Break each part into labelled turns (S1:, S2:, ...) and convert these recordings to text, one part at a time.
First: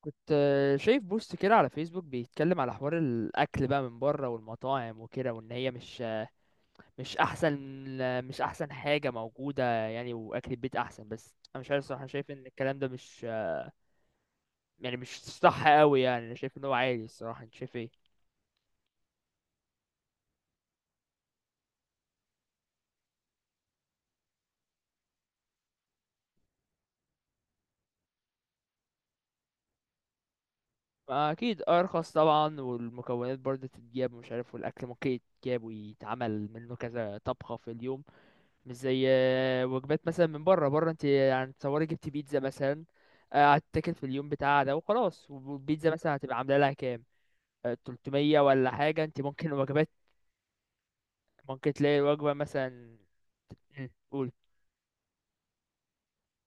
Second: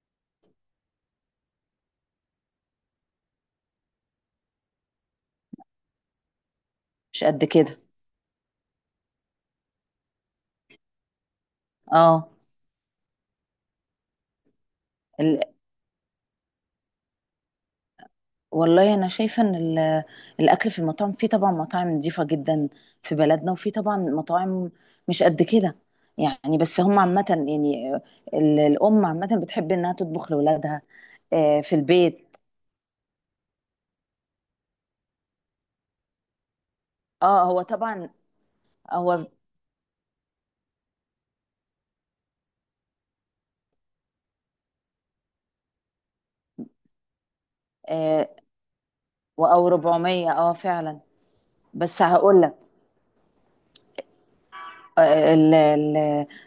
S1: كنت شايف بوست كده على فيسبوك بيتكلم على حوار الاكل بقى من بره والمطاعم وكده، وان هي مش
S2: مش قد
S1: احسن
S2: كده.
S1: مش احسن حاجه موجوده، يعني واكل البيت احسن، بس انا مش عارف الصراحه،
S2: اه.
S1: شايف ان الكلام ده مش يعني مش
S2: ال...
S1: صح قوي، يعني انا شايف ان هو عادي الصراحه، انت شايف ايه؟
S2: والله انا شايفه ان الاكل في المطاعم، في طبعا مطاعم نظيفه جدا في بلدنا، وفي طبعا مطاعم مش قد كده يعني. بس هم عامه يعني الام عامه بتحب انها تطبخ لاولادها
S1: ما
S2: آه
S1: اكيد
S2: في
S1: ارخص
S2: البيت.
S1: طبعا، والمكونات برضه تتجاب ومش عارف، والاكل ممكن يتجاب ويتعمل منه كذا
S2: اه
S1: طبخه
S2: هو
S1: في اليوم،
S2: طبعا.
S1: مش زي
S2: هو
S1: وجبات مثلا من بره، بره انت يعني تصوري جبت بيتزا مثلا، هتتاكل في اليوم بتاعها ده وخلاص، والبيتزا مثلا هتبقى عامله لها كام؟
S2: آه
S1: 300 ولا حاجه، انت ممكن
S2: او
S1: وجبات
S2: 400، اه فعلا.
S1: ممكن تلاقي
S2: بس
S1: الوجبه
S2: هقول لك،
S1: مثلا. قول.
S2: ال- ال-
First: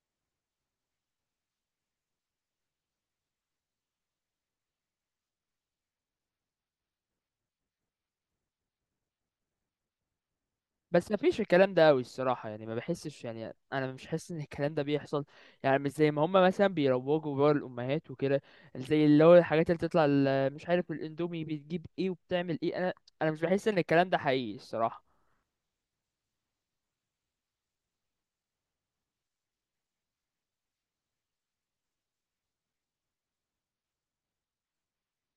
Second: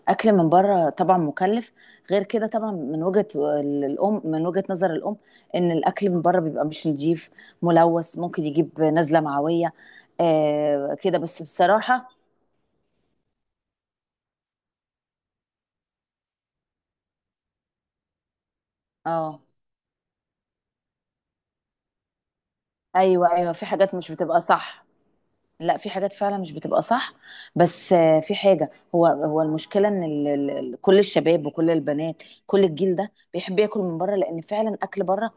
S2: الاكل من بره طبعا مكلف. غير كده طبعا من وجهه نظر الام، ان الاكل من بره بيبقى مش نظيف، ملوث، ممكن يجيب نزله معويه. آه
S1: بس
S2: كده
S1: ما
S2: بس
S1: فيش الكلام ده قوي
S2: بصراحه.
S1: الصراحه، يعني ما بحسش، يعني انا مش حاسس ان الكلام ده بيحصل، يعني مش زي ما هم مثلا بيروجوا بره الامهات وكده، زي اللي هو
S2: اه،
S1: الحاجات اللي بتطلع مش عارف الاندومي بتجيب ايه وبتعمل ايه، انا انا
S2: ايوه
S1: مش
S2: ايوه، في
S1: بحس ان
S2: حاجات
S1: الكلام
S2: مش
S1: ده
S2: بتبقى
S1: حقيقي
S2: صح.
S1: الصراحه.
S2: لا، في حاجات فعلا مش بتبقى صح. بس في حاجه، هو المشكله ان كل الشباب وكل البنات كل الجيل ده بيحب ياكل من بره. لان فعلا اكل بره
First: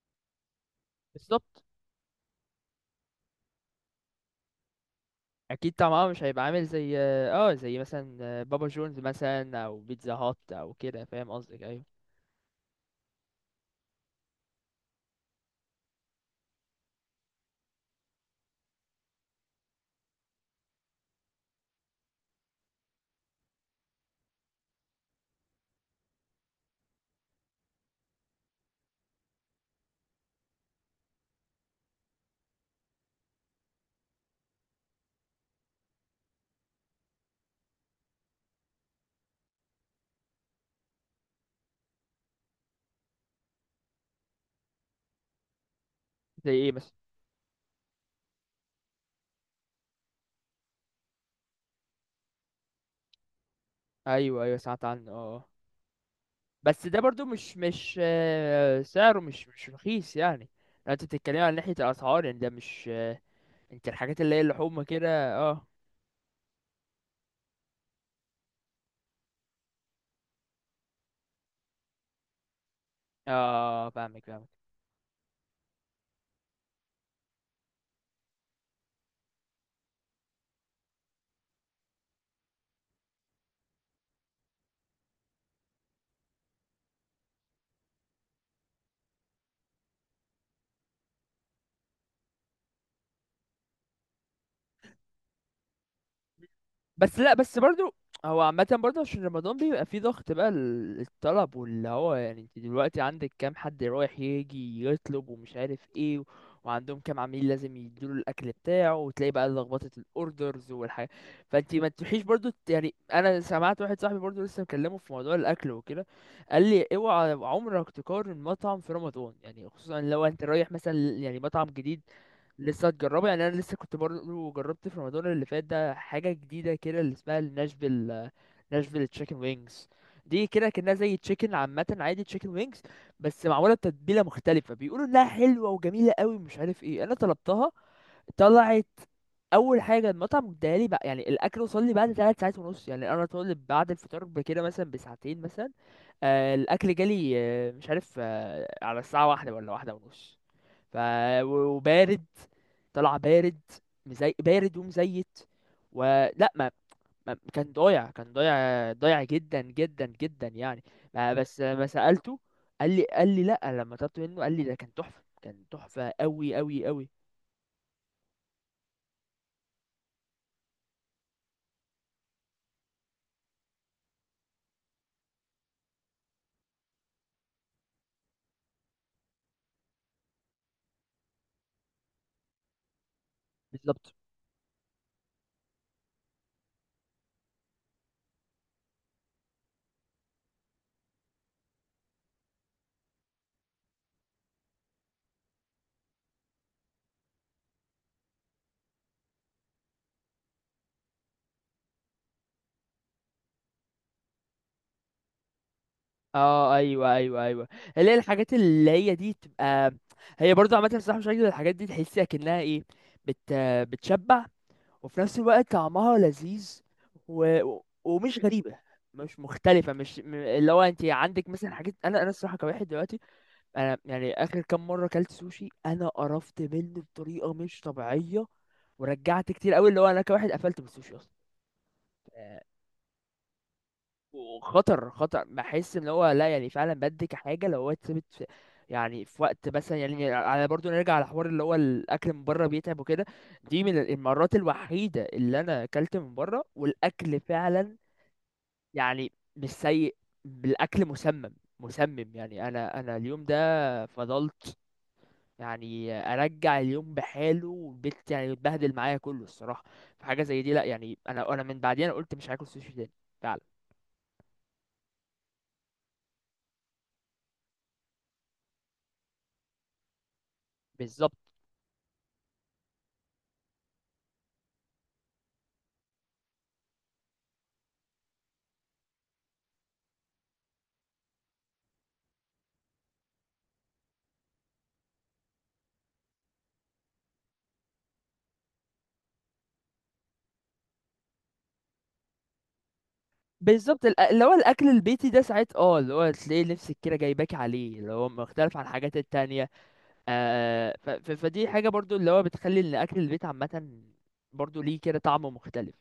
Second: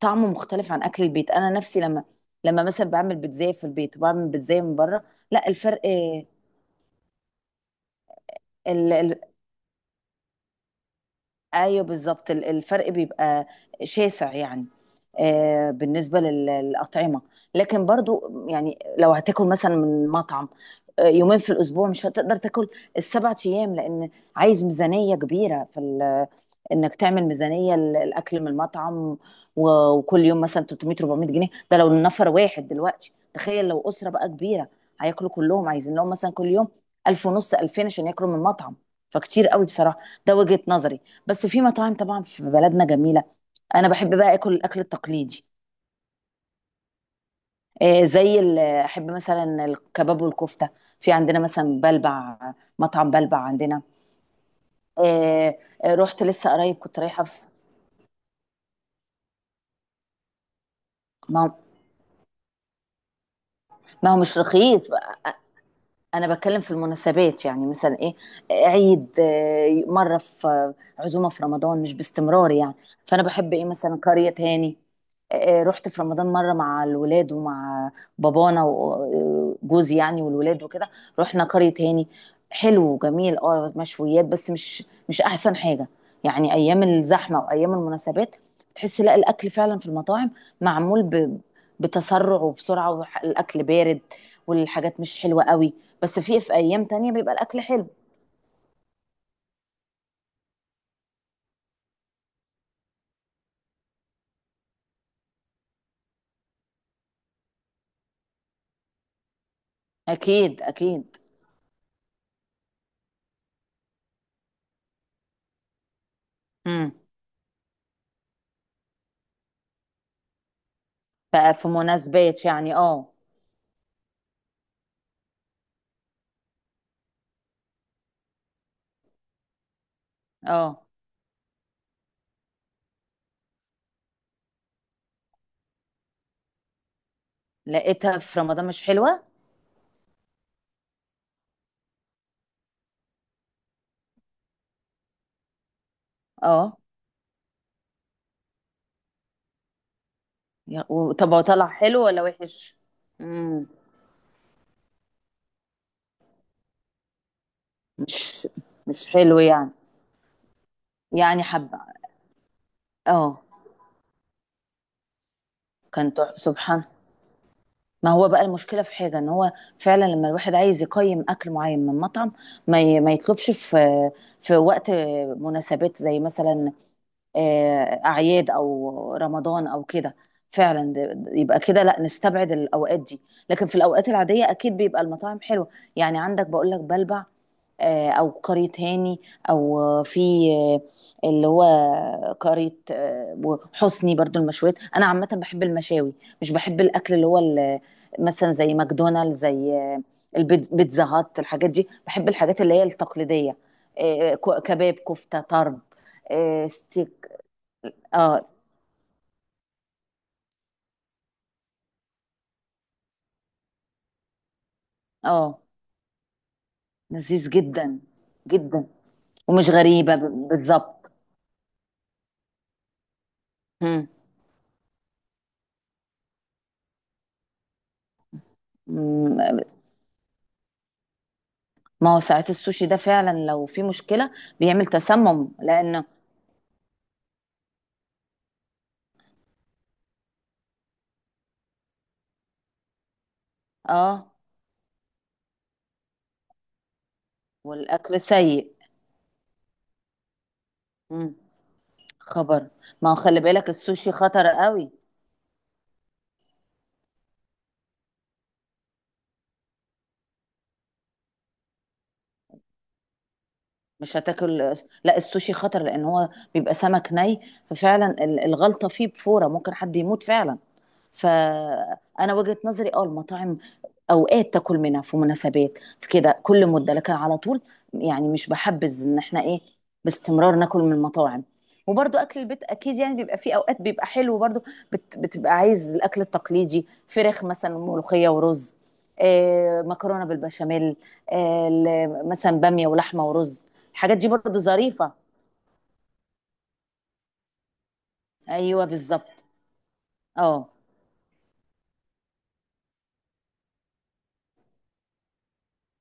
S2: طعمه مختلف عن اكل البيت. انا
S1: بالظبط.
S2: نفسي لما مثلا بعمل بيتزاية في البيت وبعمل بيتزاية من بره، لا
S1: اكيد
S2: الفرق.
S1: طبعا مش هيبقى عامل زي، اه زي مثلا بابا
S2: ال...
S1: جونز
S2: ال...
S1: مثلا او بيتزا هات او كده، فاهم قصدك،
S2: ايوه
S1: ايوه.
S2: بالظبط، الفرق بيبقى شاسع يعني. بالنسبة للأطعمة، لكن برضو يعني لو هتاكل مثلا من مطعم يومين في الأسبوع، مش هتقدر تاكل السبعة أيام، لأن عايز ميزانية كبيرة انك تعمل ميزانيه الاكل من المطعم. وكل يوم مثلا 300 400 جنيه، ده لو النفر واحد. دلوقتي تخيل لو اسره بقى كبيره، هياكلوا كلهم، عايزين لهم مثلا كل يوم 1000 ونص 2000 عشان ياكلوا من المطعم. فكتير قوي بصراحه. ده وجهه نظري. بس في مطاعم طبعا في بلدنا جميله. انا بحب بقى اكل الاكل التقليدي.
S1: زي ايه مثلا؟
S2: احب مثلا الكباب والكفته. في عندنا مثلا بلبع، مطعم بلبع عندنا.
S1: ايوه ايوه سمعت عنه اه.
S2: آه، رحت لسه قريب،
S1: بس
S2: كنت
S1: ده
S2: رايحه
S1: برضو مش سعره مش رخيص يعني، لو انت بتتكلم
S2: ما.
S1: عن ناحية الاسعار يعني ده مش انت
S2: ما هو
S1: الحاجات اللي
S2: مش
S1: هي اللحوم
S2: رخيص.
S1: كده اه.
S2: انا بتكلم في المناسبات، يعني مثلا ايه، عيد، مره في عزومه في رمضان، مش باستمرار يعني. فانا بحب ايه،
S1: اه
S2: مثلا
S1: فاهمك
S2: قريه
S1: فاهمك.
S2: هاني. رحت في رمضان مره مع الولاد ومع بابانا وجوزي، يعني والولاد وكده. رحنا قريه هاني. حلو وجميل اه، مشويات، بس مش احسن حاجه يعني. ايام الزحمه وايام المناسبات تحس لا، الاكل فعلا في المطاعم معمول بتسرع وبسرعه، والاكل بارد والحاجات مش حلوه قوي. بس في ايام تانية
S1: بس
S2: بيبقى
S1: لا بس
S2: الاكل حلو.
S1: برضو هو عامة برضو عشان رمضان بيبقى فيه ضغط بقى الطلب، واللي هو يعني انت دلوقتي عندك كام حد رايح يجي يطلب ومش عارف ايه وعندهم كام عميل لازم يديله الأكل بتاعه، وتلاقي بقى لخبطة
S2: اكيد
S1: الأوردرز والحاجة،
S2: اكيد.
S1: فانت ما تروحيش برضو يعني أنا سمعت واحد صاحبي برضو لسه مكلمه في موضوع الأكل وكده، قال لي
S2: امم
S1: اوعى عمرك تقارن مطعم في رمضان، يعني خصوصا لو انت رايح مثلا يعني مطعم
S2: ففي
S1: جديد
S2: مناسبات يعني،
S1: لسه
S2: اه.
S1: هتجربه. يعني انا لسه كنت برضه جربت في رمضان اللي فات ده حاجه جديده كده اللي اسمها ناشفيل تشيكن وينجز، دي كده
S2: اه،
S1: كانها زي تشيكن عامه، عادي تشيكن وينجز بس معموله بتتبيله مختلفه، بيقولوا انها حلوه وجميله قوي مش عارف ايه، انا طلبتها
S2: لقيتها في رمضان مش
S1: طلعت.
S2: حلوة.
S1: اول حاجه المطعم اداها لي بقى يعني الاكل وصل لي بعد 3 ساعات ونص، يعني انا طالب بعد الفطار بكده مثلا بساعتين مثلا، آه
S2: اه،
S1: الاكل جالي آه مش عارف آه على الساعه 1 ولا 1 ونص. ف
S2: طب هو طلع حلو ولا
S1: وبارد،
S2: وحش؟
S1: طلع بارد،
S2: امم
S1: بارد ومزيت، ولا ما كان ضايع كان
S2: مش
S1: ضايع ضايع
S2: حلو
S1: جدا
S2: يعني.
S1: جدا جدا يعني. ما
S2: يعني
S1: بس
S2: حبة.
S1: ما سألته، قال لي قال
S2: اه
S1: لي لا، لما طلبت منه قال لي ده كان تحفة كان تحفة
S2: كان
S1: قوي
S2: سبحان.
S1: قوي قوي.
S2: ما هو بقى المشكلة في حاجة، ان هو فعلا لما الواحد عايز يقيم اكل معين من مطعم، ما يطلبش في وقت مناسبات، زي مثلا اعياد او رمضان او كده. فعلا يبقى كده لا نستبعد الاوقات دي. لكن في الاوقات
S1: بالظبط.
S2: العاديه اكيد بيبقى المطاعم حلوه. يعني عندك بقول لك بلبع، او قرية هاني، او آه، في آه، اللي هو قرية، وحسني برضو. المشويات انا عامه بحب المشاوي، مش بحب الاكل اللي هو مثلا زي ماكدونالدز، زي بيتزا هات، الحاجات دي. بحب الحاجات اللي هي التقليديه، كباب كفته طرب،
S1: اه ايوه
S2: ستيك.
S1: ايوه ايوه، اللي هي
S2: اه
S1: الحاجات اللي هي دي تبقى هي برضه عامة الصراحة مش عاجبة، الحاجات دي تحسيها كأنها ايه، بت... بتشبع، وفي نفس
S2: اه،
S1: الوقت طعمها لذيذ،
S2: لذيذ جدا
S1: ومش غريبة،
S2: جدا،
S1: مش
S2: ومش
S1: مختلفة
S2: غريبة
S1: مش م- اللي هو انت
S2: بالظبط.
S1: عندك مثلا حاجات، انا الصراحة كواحد دلوقتي، انا
S2: مم.
S1: يعني اخر كام مرة اكلت سوشي انا قرفت منه بطريقة مش طبيعية،
S2: مم.
S1: ورجعت كتير قوي، اللي هو انا كواحد قفلت بالسوشي اصلا،
S2: ما هو ساعات السوشي ده فعلا لو في مشكلة بيعمل
S1: وخطر خطر،
S2: تسمم،
S1: بحس
S2: لأنه
S1: ان هو لا يعني فعلا بدي كحاجه لو هو اتثبت في، يعني في وقت مثلا، يعني على برضو نرجع على حوار اللي هو الاكل من بره بيتعب وكده، دي من
S2: اه.
S1: المرات الوحيده اللي انا اكلت من بره والاكل فعلا
S2: والأكل سيء.
S1: يعني مش سيء، بالاكل
S2: مم.
S1: مسمم، مسمم،
S2: خبر.
S1: يعني انا
S2: ما هو
S1: انا
S2: خلي
S1: اليوم
S2: بالك
S1: ده
S2: السوشي خطر
S1: فضلت
S2: قوي.
S1: يعني ارجع اليوم بحاله والبيت يعني اتبهدل معايا كله الصراحه، فحاجه زي دي لا يعني انا من بعديها انا قلت مش هاكل سوشي تاني فعلا.
S2: مش هتاكل. لا السوشي خطر لأن هو بيبقى سمك ني، ففعلا الغلطة فيه بفورة ممكن حد يموت فعلا.
S1: بالظبط.
S2: فانا وجهة نظري اه، المطاعم اوقات تاكل منها في مناسبات، في كده كل مده، لكن على طول يعني مش بحبذ ان احنا ايه باستمرار ناكل من المطاعم. وبرضو اكل البيت اكيد يعني بيبقى فيه اوقات بيبقى حلو برضو. بتبقى عايز الاكل التقليدي، فراخ مثلا، ملوخيه ورز، آه مكرونه بالبشاميل، مثلا باميه ولحمه ورز.
S1: بالظبط
S2: الحاجات دي
S1: اللي هو
S2: برضو
S1: الاكل
S2: ظريفه.
S1: البيتي ده ساعات اه، اللي هو تلاقي نفسك كده جايباك عليه، اللي هو مختلف عن
S2: ايوه
S1: الحاجات
S2: بالظبط.
S1: التانية.
S2: اه
S1: آه ف ف فدي حاجة برضو اللي هو بتخلي ان اكل البيت عامة برضو ليه كده طعم مختلف.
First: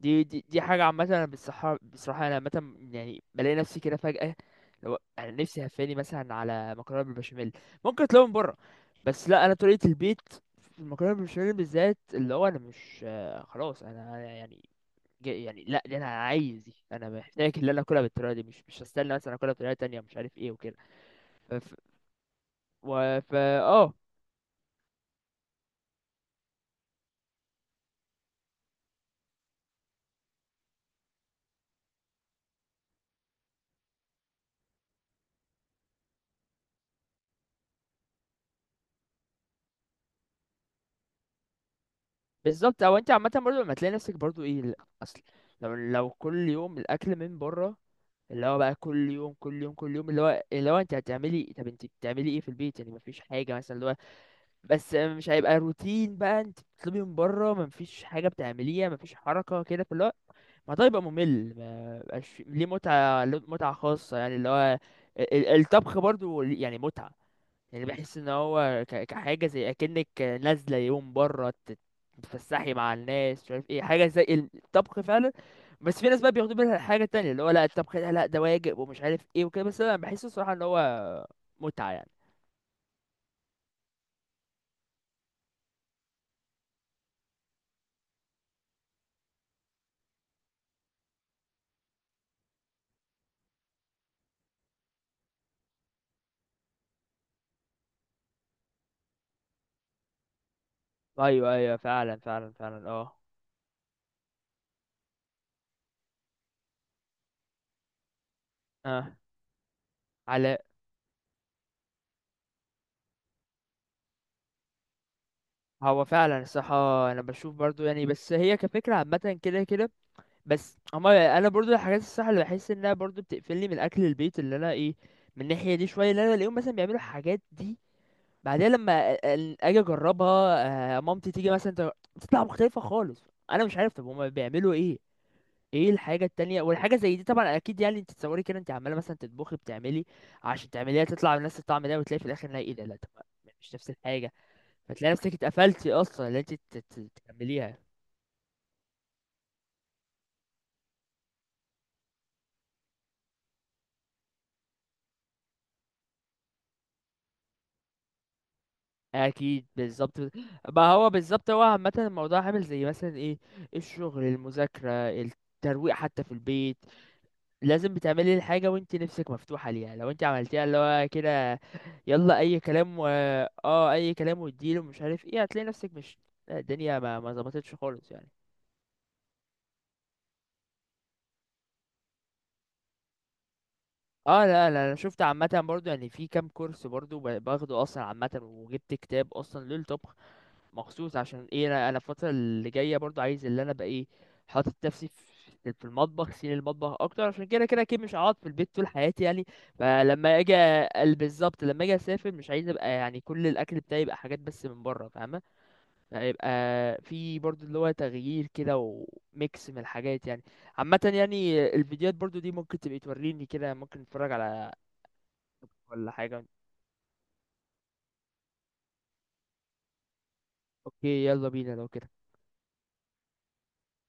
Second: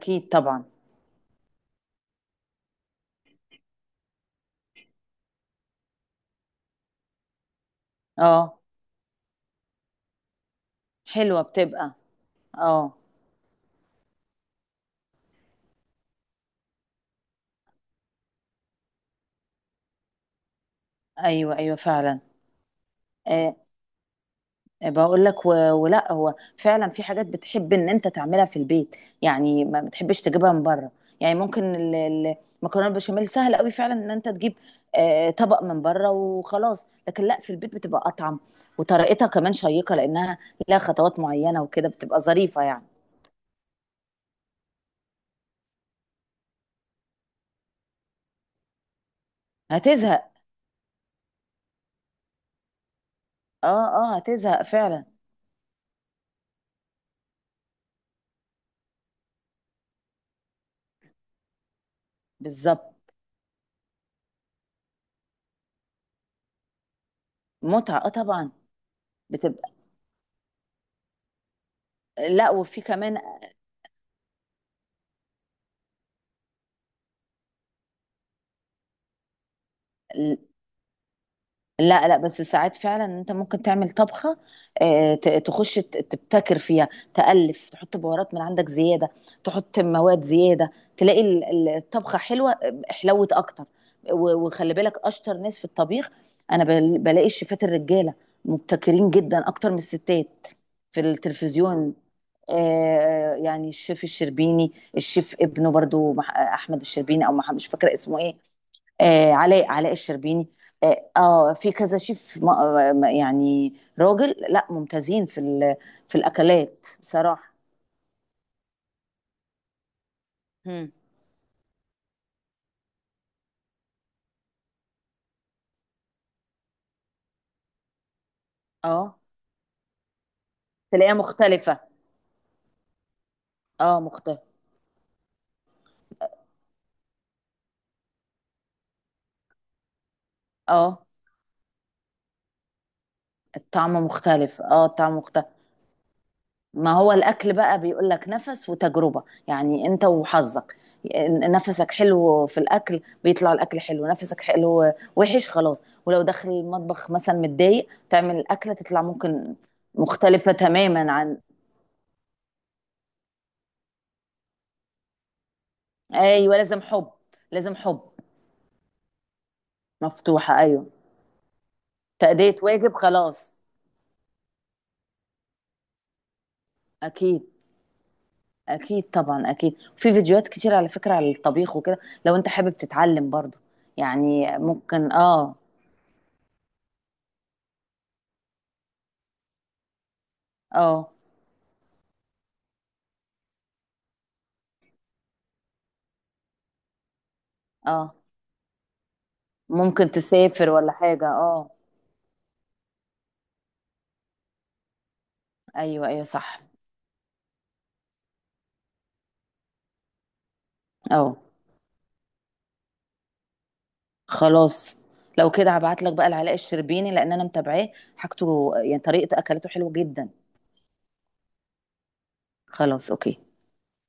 S1: دي دي دي
S2: طبعا.
S1: حاجة عامة، انا بصراحة بصراحة انا عامة يعني بلاقي نفسي كده فجأة لو انا نفسي هفاني مثلا على مكرونة بالبشاميل ممكن اطلبها من بره،
S2: اه
S1: بس لا، انا طريقة البيت في المكرونة
S2: حلوه
S1: بالبشاميل
S2: بتبقى.
S1: بالذات اللي هو انا
S2: اه
S1: مش خلاص انا يعني يعني لا، دي انا عايز، دي انا محتاج اللي انا اكلها بالطريقه دي، مش هستنى مثلا اكلها بطريقه تانية مش عارف ايه وكده. ف
S2: ايوه
S1: ف-
S2: ايوه فعلا.
S1: و... ف
S2: آه
S1: اه
S2: بقول لك، ولا هو فعلا في حاجات بتحب ان انت تعملها في البيت يعني. ما بتحبش تجيبها من بره يعني. ممكن المكرونه البشاميل سهل قوي فعلا ان انت تجيب طبق من بره وخلاص. لكن لا في البيت بتبقى اطعم، وطريقتها كمان شيقه، لانها لها خطوات معينه وكده، بتبقى ظريفه يعني.
S1: بالظبط، او انت عامه برضو لما تلاقي نفسك برضو ايه لا، اصل لو كل يوم الاكل من بره اللي هو بقى كل يوم كل يوم كل يوم، اللي
S2: هتزهق.
S1: هو اللي هو انت هتعملي، طب انت بتعملي ايه في البيت يعني مفيش حاجه مثلا اللي
S2: اه.
S1: هو،
S2: اه هتزهق
S1: بس
S2: فعلا.
S1: مش هيبقى روتين بقى، انت بتطلبي من بره مفيش حاجه بتعمليها، مفيش حركه كده فاللي هو، ما ده يبقى ممل، ما بقاش ليه
S2: بالظبط
S1: متعة، له متعة خاصة يعني، اللي هو الطبخ برضو ليه يعني متعة، يعني
S2: متعه اه
S1: بحس ان
S2: طبعا.
S1: هو كحاجة
S2: بتبقى.
S1: زي اكنك نازلة يوم برا
S2: لا
S1: تتفسحي
S2: وفي
S1: مع
S2: كمان.
S1: الناس مش عارف ايه، حاجة زي الطبخ فعلا. بس في ناس بقى بياخدوا بالها حاجة تانية، اللي هو لا الطبخ ده لا ده واجب ومش عارف ايه وكده، بس انا بحس الصراحة ان هو متعة
S2: لا
S1: يعني.
S2: لا، بس ساعات فعلا انت ممكن تعمل طبخه، تخش تبتكر فيها، تألف، تحط بهارات من عندك زياده، تحط مواد زياده، تلاقي الطبخه حلوه حلوت اكتر. وخلي بالك اشطر ناس في الطبيخ. انا بلاقي الشيفات الرجاله مبتكرين جدا اكتر من الستات في
S1: ايوه ايوه
S2: التلفزيون.
S1: فعلا فعلا فعلا اه.
S2: يعني الشيف الشربيني، الشيف ابنه برضو احمد الشربيني، او مش فاكره اسمه ايه.
S1: اه.
S2: علاء الشربيني.
S1: على.
S2: اه، في كذا شيف يعني راجل، لا ممتازين
S1: هو
S2: في
S1: فعلا
S2: الاكلات
S1: الصراحة، أنا
S2: بصراحه.
S1: بشوف برضو يعني بس هي كفكرة عامة كده كده، بس
S2: هم.
S1: اما انا برضو الحاجات الصح اللي بحس انها برضو بتقفلني من اكل البيت، اللي انا ايه، من الناحيه دي شويه اللي انا بلاقيهم مثلا بيعملوا الحاجات دي، بعدها لما
S2: اه
S1: اجي اجربها،
S2: تلاقيها
S1: مامتي تيجي مثلا
S2: مختلفه.
S1: تطلع مختلفه خالص، انا مش عارف
S2: اه
S1: طب هما
S2: مختلف.
S1: بيعملوا ايه؟ ايه الحاجه التانية والحاجه زي دي طبعا اكيد، يعني انت تصوري كده انت عماله مثلا تطبخي بتعملي عشان
S2: اه
S1: تعمليها تطلع بنفس الطعم ده، وتلاقي في الاخر إنها ايه، ده لا طب مش نفس
S2: الطعم
S1: الحاجه،
S2: مختلف. اه
S1: فتلاقي
S2: الطعم
S1: نفسك
S2: مختلف.
S1: اتقفلتي اصلا اللي انت
S2: ما هو الاكل
S1: تكمليها.
S2: بقى بيقول لك نفس وتجربه، يعني انت وحظك. نفسك حلو في الاكل بيطلع الاكل حلو، نفسك حلو وحش خلاص، ولو داخل المطبخ مثلا متضايق تعمل الاكله تطلع ممكن
S1: اكيد بالظبط.
S2: مختلفة
S1: ما هو
S2: تماما عن.
S1: بالظبط، هو عامه الموضوع عامل زي مثلا ايه، الشغل المذاكره الترويق حتى في
S2: ايوه،
S1: البيت،
S2: لازم حب، لازم
S1: لازم
S2: حب.
S1: بتعملي الحاجه وانت نفسك مفتوحه ليها، لو انت
S2: مفتوحه
S1: عملتيها اللي
S2: ايوه.
S1: هو كده يلا
S2: تأدية
S1: اي
S2: واجب
S1: كلام و
S2: خلاص.
S1: اه اي كلام واديله مش عارف ايه، هتلاقي نفسك مش الدنيا ما
S2: اكيد.
S1: ظبطتش خالص يعني.
S2: اكيد طبعا. اكيد في فيديوهات كتير على فكره على الطبيخ وكده، لو انت حابب تتعلم برضو
S1: اه
S2: يعني
S1: لا لا، انا
S2: ممكن
S1: شفت عامه
S2: اه.
S1: برضو يعني، في كام كورس برضو باخده اصلا عامه، وجبت كتاب اصلا للطبخ
S2: اه
S1: مخصوص عشان ايه، انا انا الفتره اللي جايه برضو عايز، اللي انا بقى ايه حاطط نفسي في في المطبخ سين المطبخ اكتر، عشان كده كده اكيد
S2: اه،
S1: مش هقعد في البيت طول حياتي يعني،
S2: ممكن
S1: فلما اجي
S2: تسافر ولا حاجه
S1: بالظبط
S2: اه.
S1: لما اجي اسافر مش عايز ابقى يعني كل الاكل بتاعي يبقى حاجات بس من بره، فاهمه،
S2: ايوه ايوه
S1: هيبقى
S2: صح.
S1: في برضو اللي هو تغيير كده وميكس من الحاجات يعني، عامه
S2: اه
S1: يعني الفيديوهات برضو دي ممكن تبقى توريني كده ممكن نتفرج على،
S2: خلاص، لو كده هبعت
S1: ولا
S2: لك بقى
S1: حاجه،
S2: لعلاء الشربيني لان انا متابعاه. حاجته يعني طريقته اكلته حلوه جدا.
S1: اوكي يلا بينا لو كده.
S2: خلاص اوكي.